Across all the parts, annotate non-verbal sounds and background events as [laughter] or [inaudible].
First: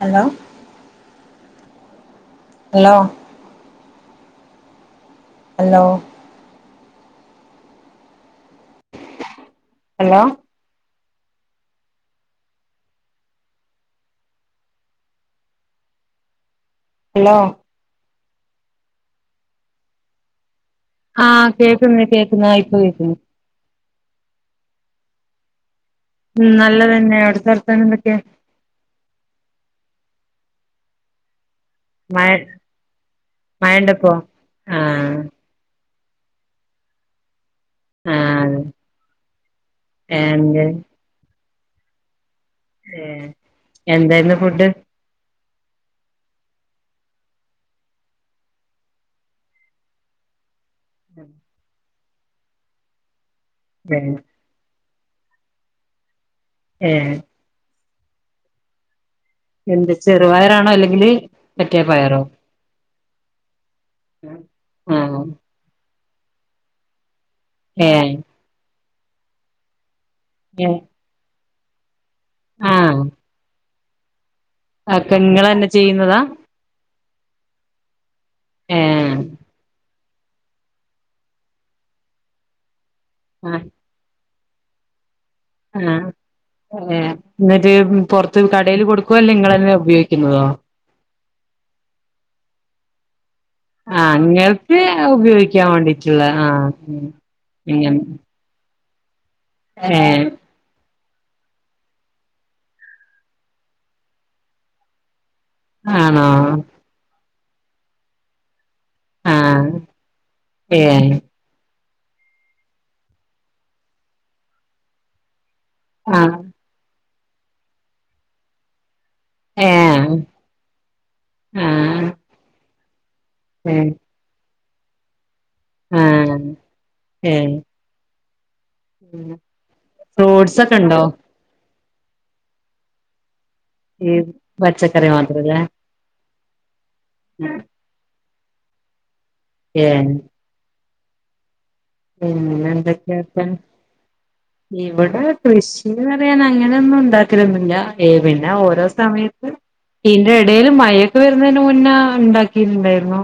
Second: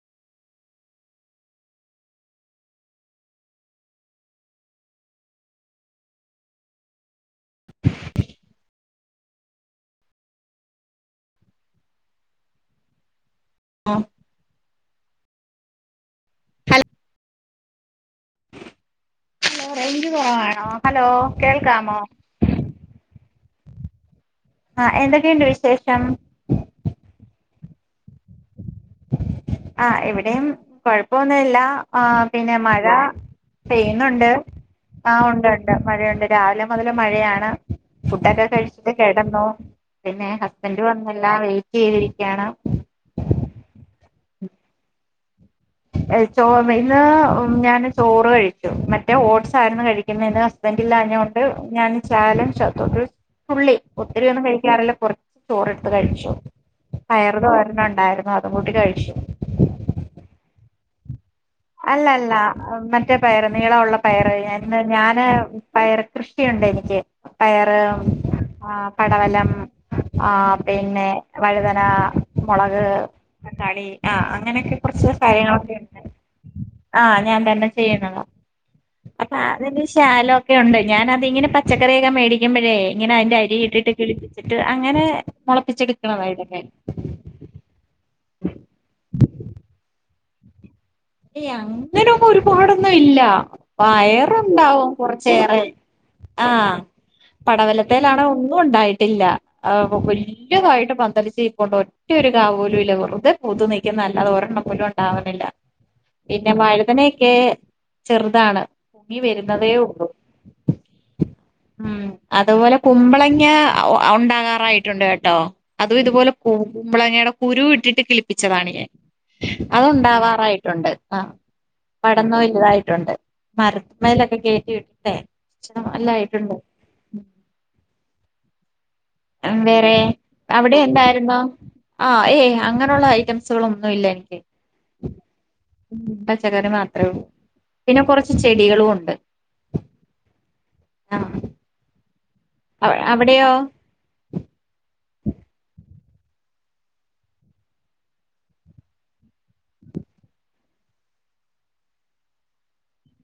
Hello hello hello hello ആഹ hello range കൊറവാണോ ആഹ കേക്കുന്നു കേൾക്കുന്നു ഇപ്പ കേക്കുന്നു. ആഹ എന്തൊക്കെയുണ്ട് വിശേഷം. ഉം നല്ലതന്നെ അവിടെത്തെർത്തൻ എന്തൊക്കെയാ ആ ഇവിടെയും കൊഴപ്പൊന്നല്ല. ആ പിന്നെ മഴ മഴണ്ടപ്പോ പെയ്യുന്നുണ്ട് ആ ആഹ് ഉണ്ട് ഉണ്ട്. മഴയുണ്ട് രാവിലെ മുതല് മഴയാണ്. ഫുഡൊക്കെ ആഹ് കഴിച്ചിട്ട് കിടന്നു പിന്നെ എന്ത് ഹസ്ബൻഡ് വന്നില്ല വെയിറ്റ് ചെയ്തിരിക്കയാണ്. എന്തായിന്ന് ഫുഡ് ഇ ചോറ് ഇന്ന് ഞാന് ചോറ് കഴിച്ചു മറ്റേ ഓട്സ് ആയിരുന്നു കഴിക്കുന്നതിന് [unintelligible] ല്ലാഞ്ഞോണ്ട് ഞാൻ ശാലം ശ ത് ഒര് തുള്ളി ഏഹ് ഒത്തിരി ഒന്നും കഴിക്കാറല്ലോ. കുറച്ച് ചോറെടുത്ത് കഴിച്ചു ഏഹ് പയറ് തോരനുണ്ടായിരുന്നു അതും കൂട്ടി കഴിച്ചു. എന്ത് ചെറുപയറാണോ അല്ലെങ്കില് മറ്റേ പയറോ അല്ലല്ല മറ്റേ പയർ നീളമുള്ള പയർ ന്ന് ആഹ് ഞാന് പയർ കൃഷിയുണ്ട് എനിക്ക് പയറ് ഏഹ് ആ പടവലം ആ ഏഹ് പിന്നെ വഴുതന, മുളക്, ആഹ് തക്കാളി അങ്ങനൊക്കെ കുറച്ച് ഒക്കെ ഇങ്ങളന്നെ കാര്യങ്ങളൊക്കെ ഉണ്ട്. ചെയ്യുന്നതാ ആ ഞാൻ തന്നെ ചെയ്യുന്നത ഏഹ് അപ്പ അ [unintelligible] ചാലം ഒക്കെ ഉണ്ട് ഞാന് അതി ഇങ്ങനെ പച്ചക്കറിയൊക്കെ മേടിക്കുമ്പോഴേ ഇങ്ങനെ അതിന്റെ അരി ഇട്ടിട്ട് കിളി ട്ട് അങ്ങനെ ആ മുളപ്പിച്ചെടുക്കണതാ ഇതൊക്കെ അതെയാ എന്നിട്ട് പുറത് ത്ത് കടയിൽ കൊടുക്കുവോ ല്ലെ നിളെങ്ങല്ലാ ഉപയോഗിക്കുന്നതോ ഏയ് അങ്ങനെ അങ്ങ് ഒരുപാടൊന്നും ഇല്ല. ആഹ് ഇങ്ങൾക്ക് പയറുണ്ടാവും കുറച്ചേറെ ഉപയോഗിക്കാൻ വേണ്ടിട്ടുള്ള ആ ആഹ് ഉം ഇങ്ങനെ പടവലത്തേൽ ആണെ ഒന്നും ഉണ്ടായിട്ടില്ല അ ഏഹ് വല്യതായിട്ട് പ ന്തലിച്ച് നിപ്പുണ്ട് ഒറ്റൊരു കാ പോലും ഇല്ല. വെറുതെ പൂത്തു നിക്കുന്ന അല്ലാതെ ഒരെണ്ണം പോലും ഉണ്ടാവണില്ല. ആണോ ക്കെ ചെറുതാണ് [unintelligible] ങ്ങി ആഹ് വരുന്നതേ ഉള്ളൂ. ഏഹ് ഉം അതുപോലെ കുമ്പളങ്ങ ഉ ഉണ്ടാകാറായിട്ടുണ്ട് കേട്ടോ. അതും ഇതുപോലെ ആഹ് കു കുമ്പളങ്ങയുടെ കുരു ഇട്ടിട്ട് കിളിപ്പിച്ചതാണ് ഞാൻ. ഏഹ് അത്ണ്ടാവാറായിട്ടുണ്ട് ആ ആഹ് പടന്ന് വലുതായിട്ടുണ്ട്. ഏഹ് മരത്തിൻ മേലൊക്കെ കേറ്റി വിട്ടിട്ടേ [unintelligible] ആഹ് അല്ലായിട്ടുണ്ട് ഏഹ് അം വേറെ ഫ്രൂട്ട്സ് ഒക്കെ അവിടെ ഇണ്ടോ? എന്തായിരുന്നു ഒ ഏയ് അങ്ങനെയുള്ള ഐറ്റംസ് സുകൾ ഒന്നുംല്ല ഈ എനിക്ക് [inaudible] പച്ചക്കറി മാത്രല്ലേ [unintelligible] മാത്രേ ഉള്ളു പിന്നെ കുറച്ച് ചെടികളും ഉണ്ട്. ഏന് ആ പിന്നെ എന്തൊക്കെയാപ്പൻ ഇവട് [unintelligible] കൃഷി പറയാൻ അങ്ങനെയൊന്നും ഉണ്ടാക്കരൊന്നില്ല ഏ പിന്നെ ഓരോ സമയത്ത് ഇന്റെ ഇടേൽ മഴൊക്കെ വരുന്നതിന് മുന്നേ ഉണ്ടാക്കിട്ടുണ്ടായിരുന്നു.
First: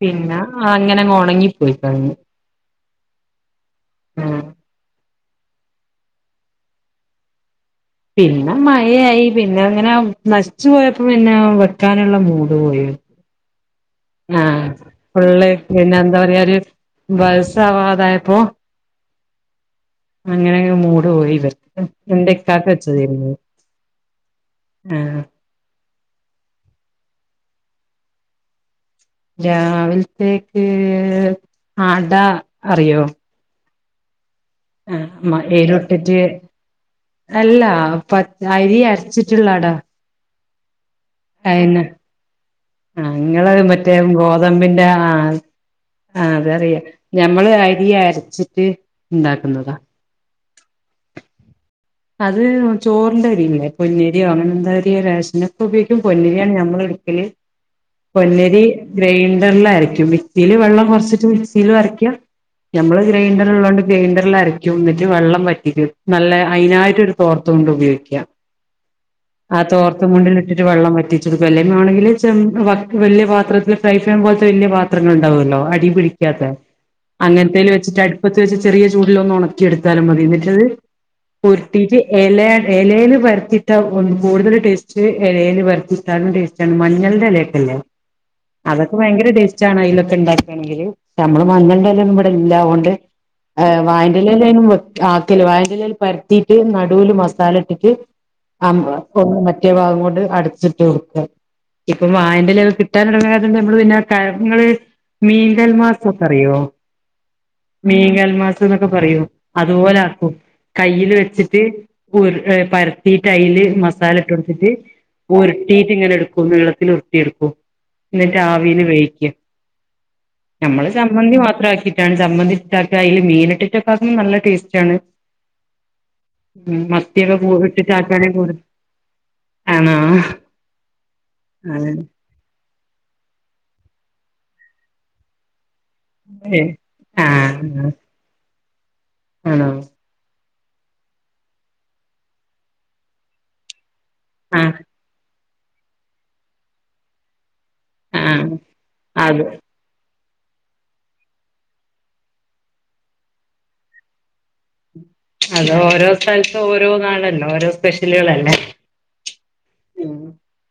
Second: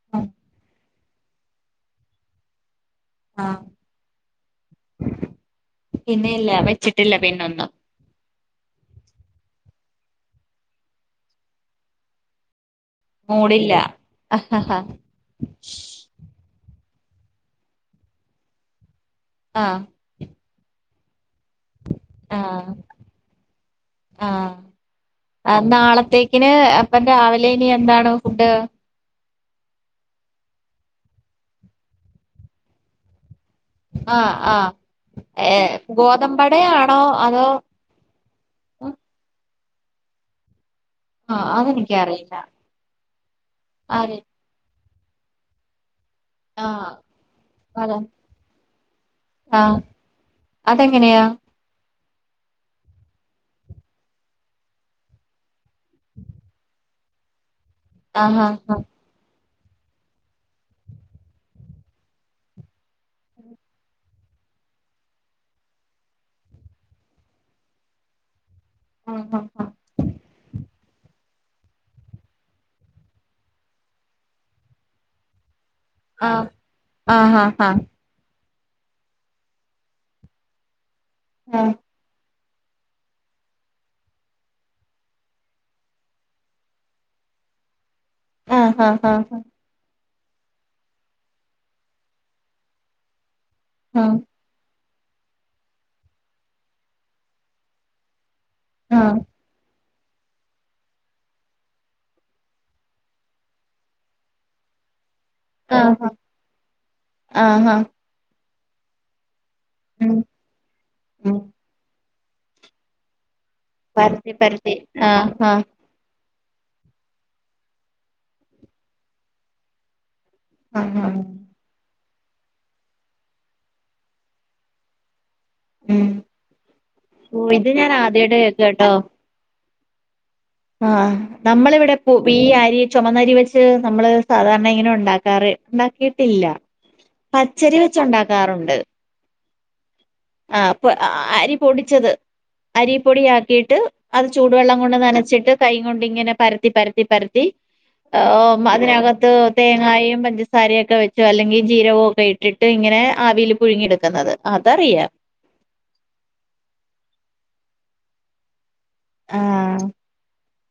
പിന്നെ അങ്ങനങ്ങ് ഉണങ്ങിപ്പോയി കഴിഞ്ഞു. ആ ആ പിന്നെ ഇല്ല വെച്ചിട്ടില്ല പിന്നൊന്നും. പിന്നെ മഴയായി പിന്നെ അങ്ങനെ നശിച്ചു പോയപ്പോ പിന്നെ വെക്കാനുള്ള മൂട് പോയി. മൂടില്ല ആഹ് പിള്ളേ പിന്നെ എന്താ പറയാ ഒരു ബസാവാതായപ്പോ ആ അങ്ങനെങ്ങ് മൂട് പോയി വെറുത്ത് എന്റെക്കാക്ക ആഹ് വെച്ച തീരുന്നു ആ അത്തേക്കിന് അപ്പം രാവിലെ ഇനി എന്താണ് ഫുഡ്. രാവിലത്തേക്ക് ആട അറിയോ ആഹ ആ ആഹ് മ ഏ ഏലൊട്ടിട്ട് ഗോതമ്പടയാണോ അതോ അല്ല പ അരി ഉ അരച്ചിട്ടുള്ളാടാ ആഹ അതെനിക്കറിയില്ല നിങ്ങള് മറ്റേ ആര് ഗോതമ്പിൻ്റെ ആ ആ അതറിയ ആഹ് ഞമ്മള് അരി അത അരച്ചിട്ട് ഇണ്ടാക്കുന്നതാ ആഹ് അതെങ്ങനെയാ അത് ചോറിന്റെ അരില്ലെ പൊന്നിരിയോ അങ്ങനെ എന്താ റേഷനൊക്കെ ഉപയോഗിക്കും പൊന്നിരിയാണ് നമ്മള് ആഹ് ആഹ് പൊന്നരി ഗ്ര വെള്ള ആയിരിക്കും മിക്സിൽ വെള്ളം കുറച്ചിട്ട് മിക്സിൽ അരയ്ക്കാം ഞമ്മള് ഗ്രൈൻഡർ ഉള്ളോണ്ട് ഗ്രൈൻഡറിൽ അരക്കി നിന്നിട്ട് വെള്ളം പറ്റി നല്ല അതിനായിട്ടരു തോർത്ത് കൊണ്ട് ഉപയോഗിക്കുക ആ തോർത്ത മുണ്ടിലിട്ടിട്ട് വെള്ളം വ ണെങ്ക വല പാത്തിൽ ഫ്രൈ ചെയ്യൻ പോലത്തെ വലിയ പാത്രങ്ങൾ ഉണ്ടാവല്ലോ ആഹ് ആഹ് ആഹ് [unintelligible] ആഹ് വെച്ച ചെറിയ ചൂടിലൊന്ന ഉണക്കി എടുത്താലും മതി എന്നിട്ടത് പൊരിട്ടിട്ട് ഇലൽ വരത്തിട്ട കൂടുതൽ ടേസ്റ്റ് ഇലൽ വരുത്തിട്ടാനും ടേസ്റ്റ്ണ് മഞ്ഞളുടെ ഇലയൊക്ക ല്ലേ ആഹ് ആഹ് ആഹ് ആഹ് അതൊക്കെ ആഹ് ഭയങ്കര ടേസ്റ്റ് ആണ അതില ണ്ടാക്കയാണെങ്ക നമ്മള് മഞ്ഞളുടെലും ഇവിടെ ഇല്ലൊണ്ട് വായന്റെല്ലും ആകൽ വായലൽ പരത്തിട്ട് നടുവൽ മസാല ഇട്ടിട്ട് ആ ആഹ് ഒന്ന് മറ്റേ ഭാഗം കൊണ്ട് അടുച്ചിട്ട് കൊടുക്ക ഇപ്പം വായന്റെ ലെവൽ കിട്ടൻ തുടങ്ങാതണ്ട് നമ്മള് പിന്നെ കങ്ങള് മീന്തൽ ആഹ് മാസൊക്കെ അറിയോ ആഹ് ആഹ് ആഹ് മീങ്കൽ മാസം എന്നൊക്കെ പറയും അതുപോലെ ഉം ആക്കും കയ്യിൽ ഉം വെച്ചിട്ട് പു പരത്തി സ്റ്റൈല് മസാല ഇട്ട പരത്തി കൊടുത്തിട്ട് പരത്തി ആഹ് ആഹ് ഒരുട്ടീ ട്ട് ങ്ങനെ എടു ക നീളത്തിൽ ഉരുട്ടിടുക്കൂ എന്നിട്ട് ആവിൽ വേയിക നമ്മള് ആഹ് ആഹ് സംമ്മന്തി മാത്ര ആക്കിട്ട ചമ്മന്തി ട്ട് അക്ക അതില് മീൻ ഇട്ടിട്ടക്കും നല്ല ടേസ്റ്റ് ആണ് ഉം ഉം ഓഹ് മത്തിയൊക്കെ ഇത് ഇട്ട് ഞാൻ ചാപ്പണ ആദ്യായിട്ട് കൂ ആണ ആ നമ്മളിവിടെ പു ഈ ആരിയ ചുമന്നരി വെച്ച് നമ്മള് സാധാരണ ഇങ്ങനെ ഉണ്ടാക്കാറ് ഉണ്ടാക്കിട്ടില്ല പച്ചരി വെച്ച ഉണ്ടാക്കാറുണ്ട് ആണ ആപ്പ അരി പൊടിച്ചത് അരി പൊടി ആക്കിട്ട് അത് ആഹ് ചൂടുവെള്ളം കൊണ്ട് നനച്ചിട്ട് കൈ കൊണ്ട് ഇങ്ങനെ പരത്തി പരത്തി പരത്തി ഒ ആഹ് അതിനകത്ത് അത് തേങ്ങായും പഞ്ച സാരയൊക്കെ വെച്ചോ അല്ലെങ്കിൽ ജീരകോ ഒക്കെ ഇട്ടിട്ട് ഇങ്ങനെ ആവിൽ പുഴുങ്ങിയെടുക്കുന്നത് അതറിയാം അത ഓരോ സ്ഥലത്ത ഓരോ നാളല്ലോ ഓരോ സ്പെഷ്യലുകളൾല്ലേ ആഹ് ഉം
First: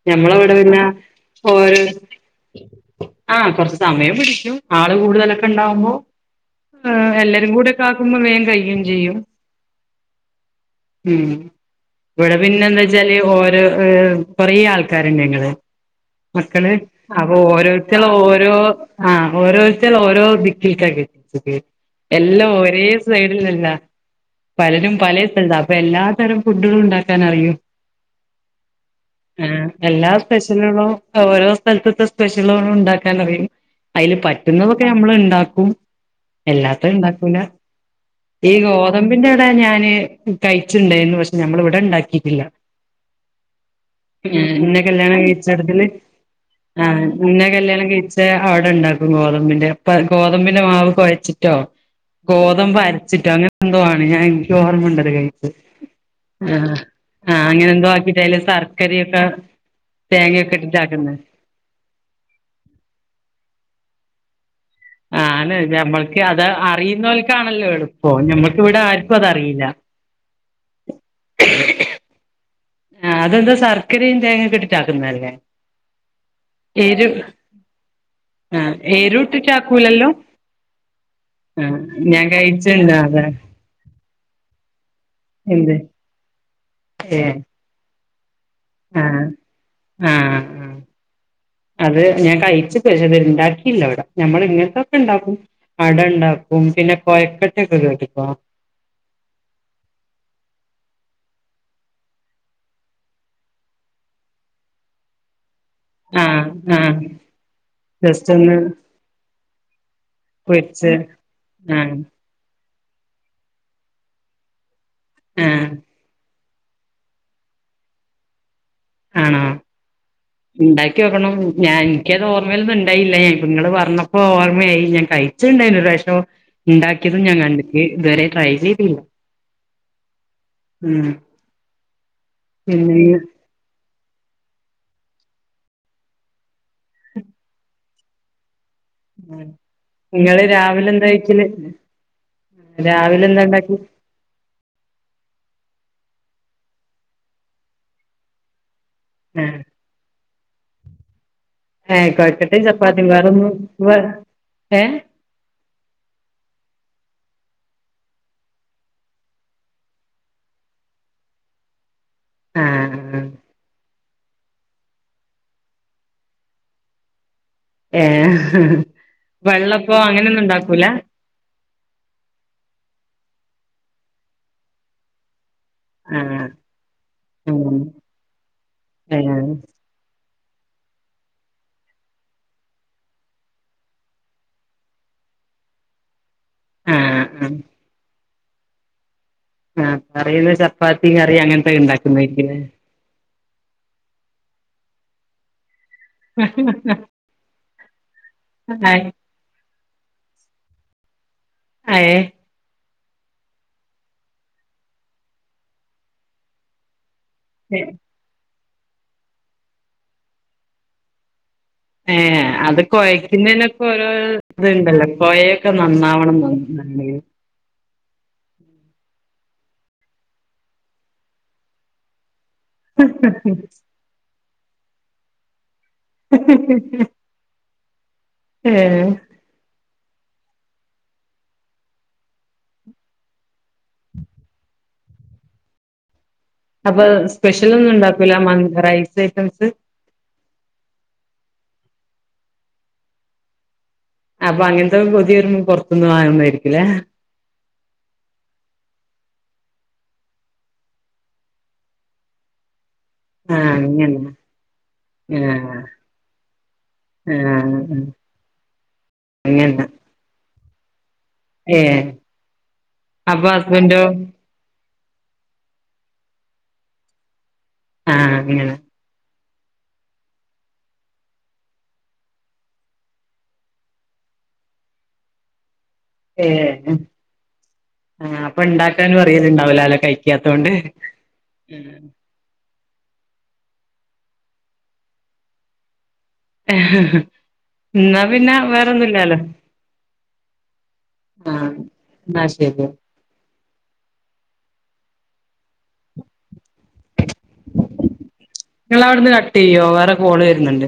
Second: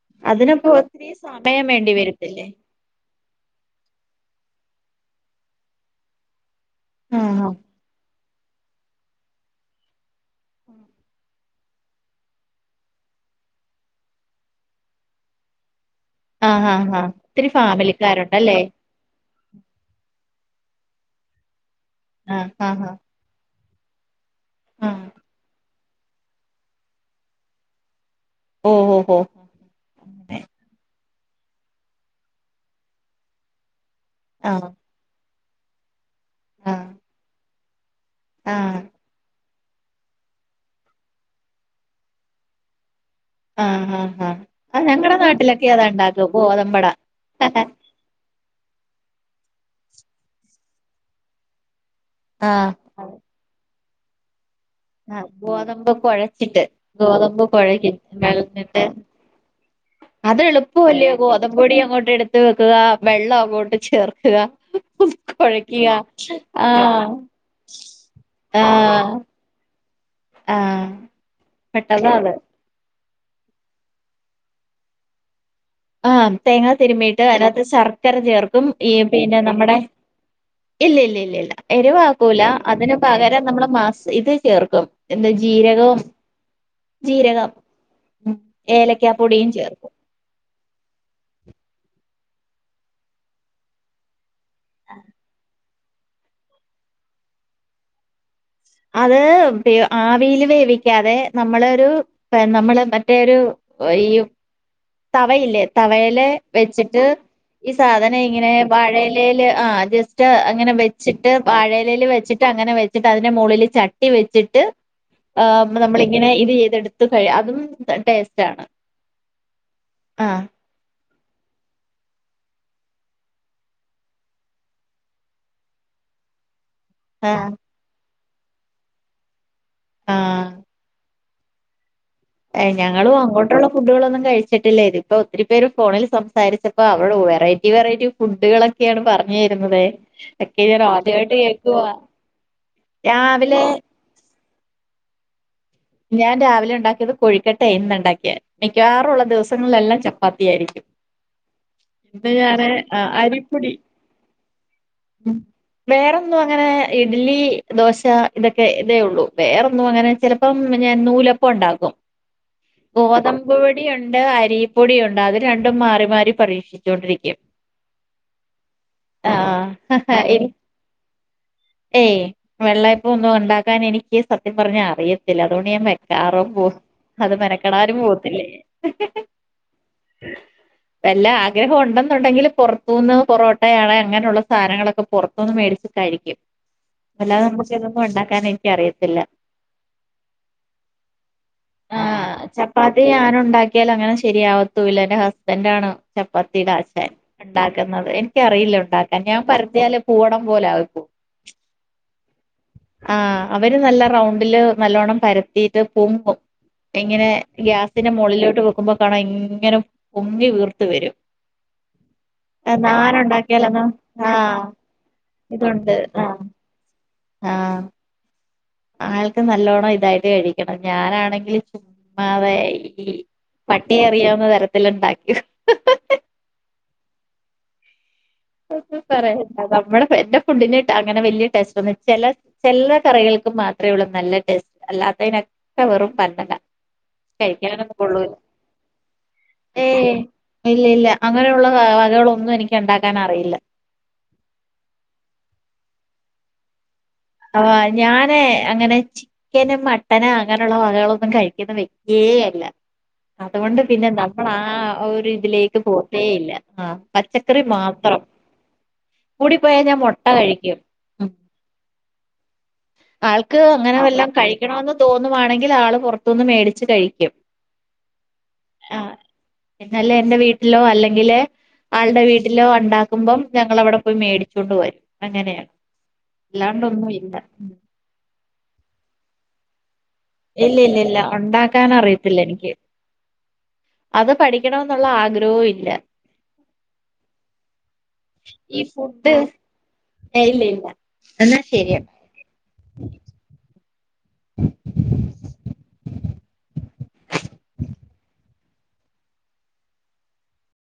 ഞമ്മളവിടെ അതിനപ്പോ പിന്നെ ഒത്തിരി സമയം ഓരോ വേണ്ടി വരത്തില്ലേ ആ കൊറച്ചു സമയം പിടിക്കു ആള് കൂടുതലൊക്കെ ഇണ്ടാവുമോ ആഹ് എല്ലരും കൂടൊക്കെ ആക്കുമ്പോ വേ കഴയും ചെയ്യും ഉം ഇവിടെ പിന്നെ എന്താ വച്ചാല് ഓരോ കൊറേ ആൾക്കാരുണ്ട് ങ്ങള് ആഹ് മക്കള് ആഹ് ആഹ് അപ്പൊ ഒത്തിരി ഓരോരുത്ത ഓരോ ഫാമിലിക്കാരുണ്ടല്ലേ ആ ഓരോരുത്ത ഓരോ [unintelligible] എല്ലാം ആഹ് ഒരേ ആഹ് സൈഡിലല്ല പലരും ആഹ് പല സ്ഥലത്ത അപ്പൊ എല്ലാ തരം ഫുഡുകളും ഉണ്ടാക്കാൻ അറിയും ആഹ് ഓഹ് ഓഹ് ഓഹ് ആ എല്ലാ അങ്ങനെ സ്പെഷ്യലും ഓരോ സ്ഥലത്ത സ്പെഷ്യൽ ലോൺ ഇണ്ടാക്കാൻറിയും അതിൽ ആഹ് പറ്റുന്നതൊക്കെ നമ്മൾ ഇണ്ടാക്കും ക്കും ആഹ് എല്ലാത്ത ഇണ്ടാക്കൂല ഈ ആഹ് ഗോതമ്പിന്റെ വി ഞാന് കഴിച്ചുണ്ടന്ന് പക്ഷെ ഞമ്മൾ ഇവിടെ ഇണ്ടാക്കിട്ടില്ല ആഹ് ആഹ് ആഹ് ഞാനിന്നെ ആഹ് ഞങ്ങടെ കല്യാണം നാട്ടിലൊക്കെ കഴിച്ചടത്തിൽ അതാ ഉണ്ടാക്കും ആ ഗോതമ്പട നിന്നെ കല്യാണം കഴിച്ച അവിടെ ണ്ടകും ഗോതമ്പിന്റെ പ്പ ഗോതമ്പിന്റെ മാവ് കുഴച്ചിട്ടോ ഗോതമ്പ് ആഹ് അരച്ചിട്ടോ നെ എന്തോ ആണ് എനിക്ക് ഓർമ്മ ഉണ്ടത് ആഹ് കയിച്ചത് ഗോതമ്പ് കൊഴച്ചിട്ട് ആ ഗോതമ്പ് അങ്ങനെ ഏന്ധോ കൊഴക്കും എ കളഞ്ഞിട്ട് ശർക്കര ഒക്കെ അത് എളുപ്പം വല്ലിയ ഗോതമ്പൊടി അങ്ങോട്ട് എടുത്ത് വെക്കുക വെള്ളം അങ്ങോട്ട് ചേ ഉം ഞ ഞമ്മൾക്ക് അത് അറിയുന്നവൽക്കാണല്ലോ എളുപ്പ നമ്മക് ഇവിടെ ആർക്കും അതറിയില്ല ആ പെട്ടെന്നാ ആ അതെന്താ ശർക്കരയും തേങ്ങൊക്കെ ഇട്ടിട്ടാക്കുന്ന അല്ലെ ആ തേങ്ങാ തിരുമ്മീയിട്ട് അല്ലാെ ശർക്കര ചേർക്കും ആഹ് ഈ എരു പിന്നെ നമ്മടെ ഇട്ടിട്ടാക്കൂലല്ലോ ഇല്ല ഇല്ല ഇല്ല ഇല്ല ആഹ് ഞാൻ എരിവാക്കൂല കഴിച്ചിണ്ട് അതിന് അത് പകരം നമ്മള മാ ഇത് ചേർക്കും എന്താ എന്ത് ജീരകം ഏഹ് ജീരകം ഉം ഏലക്കാ ആഹ് പൊടിയും ചേർക്കും ആഹ് ആഹ് അത് ഞാൻ കഴിച്ചകണ് ഇണ്ടാക്കിയില്ല ഇവിടെ നമ്മള ഇങ്ങനത്തൊക്കെ ഇണ്ടാക്കും അട ഇണ്ടാക്കും പിന്നെ കൊഴക്കട്ടൊക്കെ കേട്ടക്കോ അത് ആവില് വേവിക്കാതെ നമ്മളൊരു നമ്മള് മറ്റേരു ഈ തവയില്ലേ തവയിലെ ആഹ് ആഹ് വെച്ചിട്ട് സാധനം ജസ്റ്റ് ഇങ്ങനെ ഒന്ന് പാഴയിലൽ ആ ജസ്റ്റ് അങ്ങനെ പൊരിച്ച് വെച്ചിട്ട് പാഴയി ആഹ് അങ്ങനെ വച്ചിട്ട് അതിന് മുകളിൽ ചട്ടിവച്ചിട്ട് ആഹ് ഇതെടുത്തുകഴിഅതും ടേസ്റ്റ് ആണ് ആണോ ഉം ണം ഞാൻ എനിക്കത് ഓമ്മയിൽന്നും ഉണ്ടായില്ല ങ്ങങ്ങള് പറഞ്ഞപ്പോ ഓർമ്മയായി ഞാൻ കഴിച്ചുണ്ടായി [unintelligible] ഉണ്ടാക്കിയതും ആ ഞാൻ കണ്ടിക്ക് ഇതുവരെ ട്രൈ ചെയ്തില്ല ആ പിന്നെ ഞങ്ങളും അങ്ങോട്ടുള്ള ഫുഡുകളൊന്നും കഴിച്ചിട്ടില്ലേ ഇപ്പൊ കുട്ടികൾ ഒന്നും കഴിച്ചിട്ടില്ലെന്ന് ഇപ്പം ഒത്തിരി പേര് ഫോണിൽ സംസാരിച്ചപ്പോ അവടെ വെറൈറ്റി വെറൈറ്റി ഫുഡ്കള് പറഞ്ഞുതരുന്നത് ഇങ്ങള് ഒക്കെ ഞാൻ രാവിലെ എന്താ ആദ്യമായിട്ട് കഴിക്കല് കേക്കുവ രാവിലെ ന്താണ്ടാ ഞാൻ രാവിലെ ഉണ്ടാക്കിയത്കോഴിക്കെട്ടെ ആയിരുന്നു ഉണ്ടാക്കിയെ മിക്കവാറുംള്ള ആഹ് ദിവങ്ങളിലെല്ലാം ത്തിയായിരിക്കും ഏഹ് പിന്ന കൊഴക്കട്ടയും ഞാന് ചപ്പാത്തിയും വേറൊന്നും അരിപ്പൊടി വേ ഏഹ് വേറെന്നും അങ്ങനെ ഇഡ്ലി ദോശ ഇതൊക്കെ ഇതേ ഉള്ളു വേറൊന്നും അങ്ങനെ ഇപ്പം പിന്ന നൂലപ്പ ഉണ്ടകും ആഹ് ആഹ് ഗോതമ്പ്പൊടി ണ്ട് അരിപ്പൊടിയുണ്ട് അത് രണ്ടും മാറി മാറി പരീക്ഷിച്ചൊണ്ടിരിക്കും ഹ ഹ വെള്ളപ്പ ആഹ് അങ്ങനെയൊന്നും എനി ഉണ്ടാക്കൂല ഏയ് വെള്ളയപ്പ ഒന്നും ഉണ്ടാക്കാൻ എനിക്ക് സത്യം പറഞ്ഞ അറിയത്തില്ല അതൊണ്ട് ആഹ് [unintelligible] ഉം മെനക്കടാരും പൊന്നില്ലേ ഏഹ് ഉ വല്ലാ ആഗ്രഹം ഉണ്ടെന്നുണ്ടെങ്കിൽ വല്ല വല്ല ആഗ്രഹഉം ഉണ്ടെനിന്നുണ്ടെങ്കി പുറത്തുനിന്ന് പൊറോട്ടയാണ് അങ്ങനെയുള്ള സാധനങ്ങളൊക്കെ പുറത്തുന്ന് മേടിച്ച് ശരിക്കും ആഹ് അല്ലാതെ ആഹ് നമുക്ക് ഇതൊന്നും ഉണ്ടാക്കാൻ എനിക്കറിയത്തില്ല ആഹ് പറയുന്ന ചപ്പാത്തി കറി അങ്ങനത്തെ ആഹ് ഉണ്ടാക്കുന്നായിരിക്കുല്ലേ ചപ്പാത്തി ഞാനുണ്ടാക്കിയാല് അങ്ങനെ ശരിയാ ലാ എന്റെ ഹസ്ബൻറ് ആണ് ചപ്പാത്തിഇടാൻച്ചൻ ഉണ്ടാക്കുന്നത് എനിക്കറിയില്ല ഉണ്ടാക്കാൻ ഞാൻ പരത്തിയാല് പൂവട പോലെ ആക്കു ഏ ആ അവര് നല്ല റൗണ്ടില് നല്ലോണ്ണം പരത്തിട്ട് പൊങ്ങും എങ്ങനെ ഗ്യാസിന്റെ മുകളിലോട്ട് വെക്കുമ്പോ കാണൻ എങ്ങനും പൊങ്ങി വീർത്ത് വരും ഏ അത് നാന ഉണ്ടാക്കിയാലെന്നോ കോഴക്കുന്നേനൊക്കെ ഓരോ ആഹ് ഇത്ണ്ടല്ലോ കോഴൊക്കെ നന്നാവണം ആ ആൾക്ക് നല്ലോണ്ണം ഇതായിട്ട് കഴിക്കണം ഞാനാണെങ്കില് ചുമ്മാ അതെ ഈ പട്ടിയെ എറിയാവുന്ന തരത്തിലുണ്ടാക്കും ഹി ഹി ഹി ഹി ഹി ഒന്നും പറയാനില്ല നമ്മടെ എന്റെ ഫുഡിന് ട അങ്ങനെ വല്യ ടേസ്റ്റ് ഒന്നുല്ല ചെല ചെല കറികൾക്ക്‌ മാത്രേ ഉള്ളൂ നല്ല ടേസ്റ്റ് അല്ല അതനെക്കെ വറും പ അപ്പൊ സ്പെഷ്യലൊന്നും ഉണ്ടാക്കൂല മന്തി റൈസ് ഐറ്റംസ് ഏയ്‌ ഇല്ലില്ല അങ്ങനൊള്ള വകകളൊന്നും എനിക്ക് ഒണ്ടാക്കാനറിയില്ല അപ്പൊ അങ്ങനത്തെ കൊതിവരുമ്പോ പുറത്തൂന്ന് വാങ്ങുന്നതായിരുക്കുല്ലേ ആ ഞാന് അങ്ങനെ ചിക്കന് മട്ടന് അങ്ങനെയുള്ള വകകളൊന്നും കഴിക്കുന്ന വ്യക്തിയേ യേ അല്ല ആഹ് അതുകൊണ്ട് പിന്നെ അങ്ങനെ നമ്മൾ ആ ഒരു ആഹ് ഇതിലേക്ക് പോത്തേയില്ല ആ പച്ചക്കറി ആഹ് മാത്രം കൂടിപ്പോയ ഞാൻ മൊട്ട കഴിക്കും ഏ ആൾക്ക് അങ്ങനെ വല്ലോം കഴിക്കണമെന്ന് തോന്നുവാണെങ്കിൽ ആള് പുറത്തുന്ന് മേടിച്ച് കഴിക്കും ആഹ് അങ്ങെനാണ് ഇന്നല്ലെ എന്റെ വീട്ടിലോ അല്ലെങ്കില് ആൾടെ വീട്ടിലോ ഒണ്ടാക്കുമ്പം ഞങ്ങൾ അവിടെ പോയി മേടിച്ചൊണ്ട് വരും. അങ്ങനെയാ ഏഹ് ല്ലാണ്ടൊന്നും ഇല്ല ആഹ് അപ്പൊ ണ്ടാക്കാനു അറിയല്ണ്ടാവ് ലാലേ കഴി ഇല്ലില്ലില്ലാ ഒണ്ടാക്കാൻ അറിയത്തില്ല എനിക്ക് അത് പഠിക്കണോന്നുള്ള ആഗ്രഹവും ഇല്ല ന്നാ പിന്നെ ഈ ഫുഡ് വേറൊന്നുല്ലാലോ ഇല്ല ഇല്ല എന്നാ ആഹ് ശരി ന്ന ശരി ങ്ങളവിടുന്ന് കട്ട് യ്യോ വേറെ കോള് വരുന്നുണ്ട്.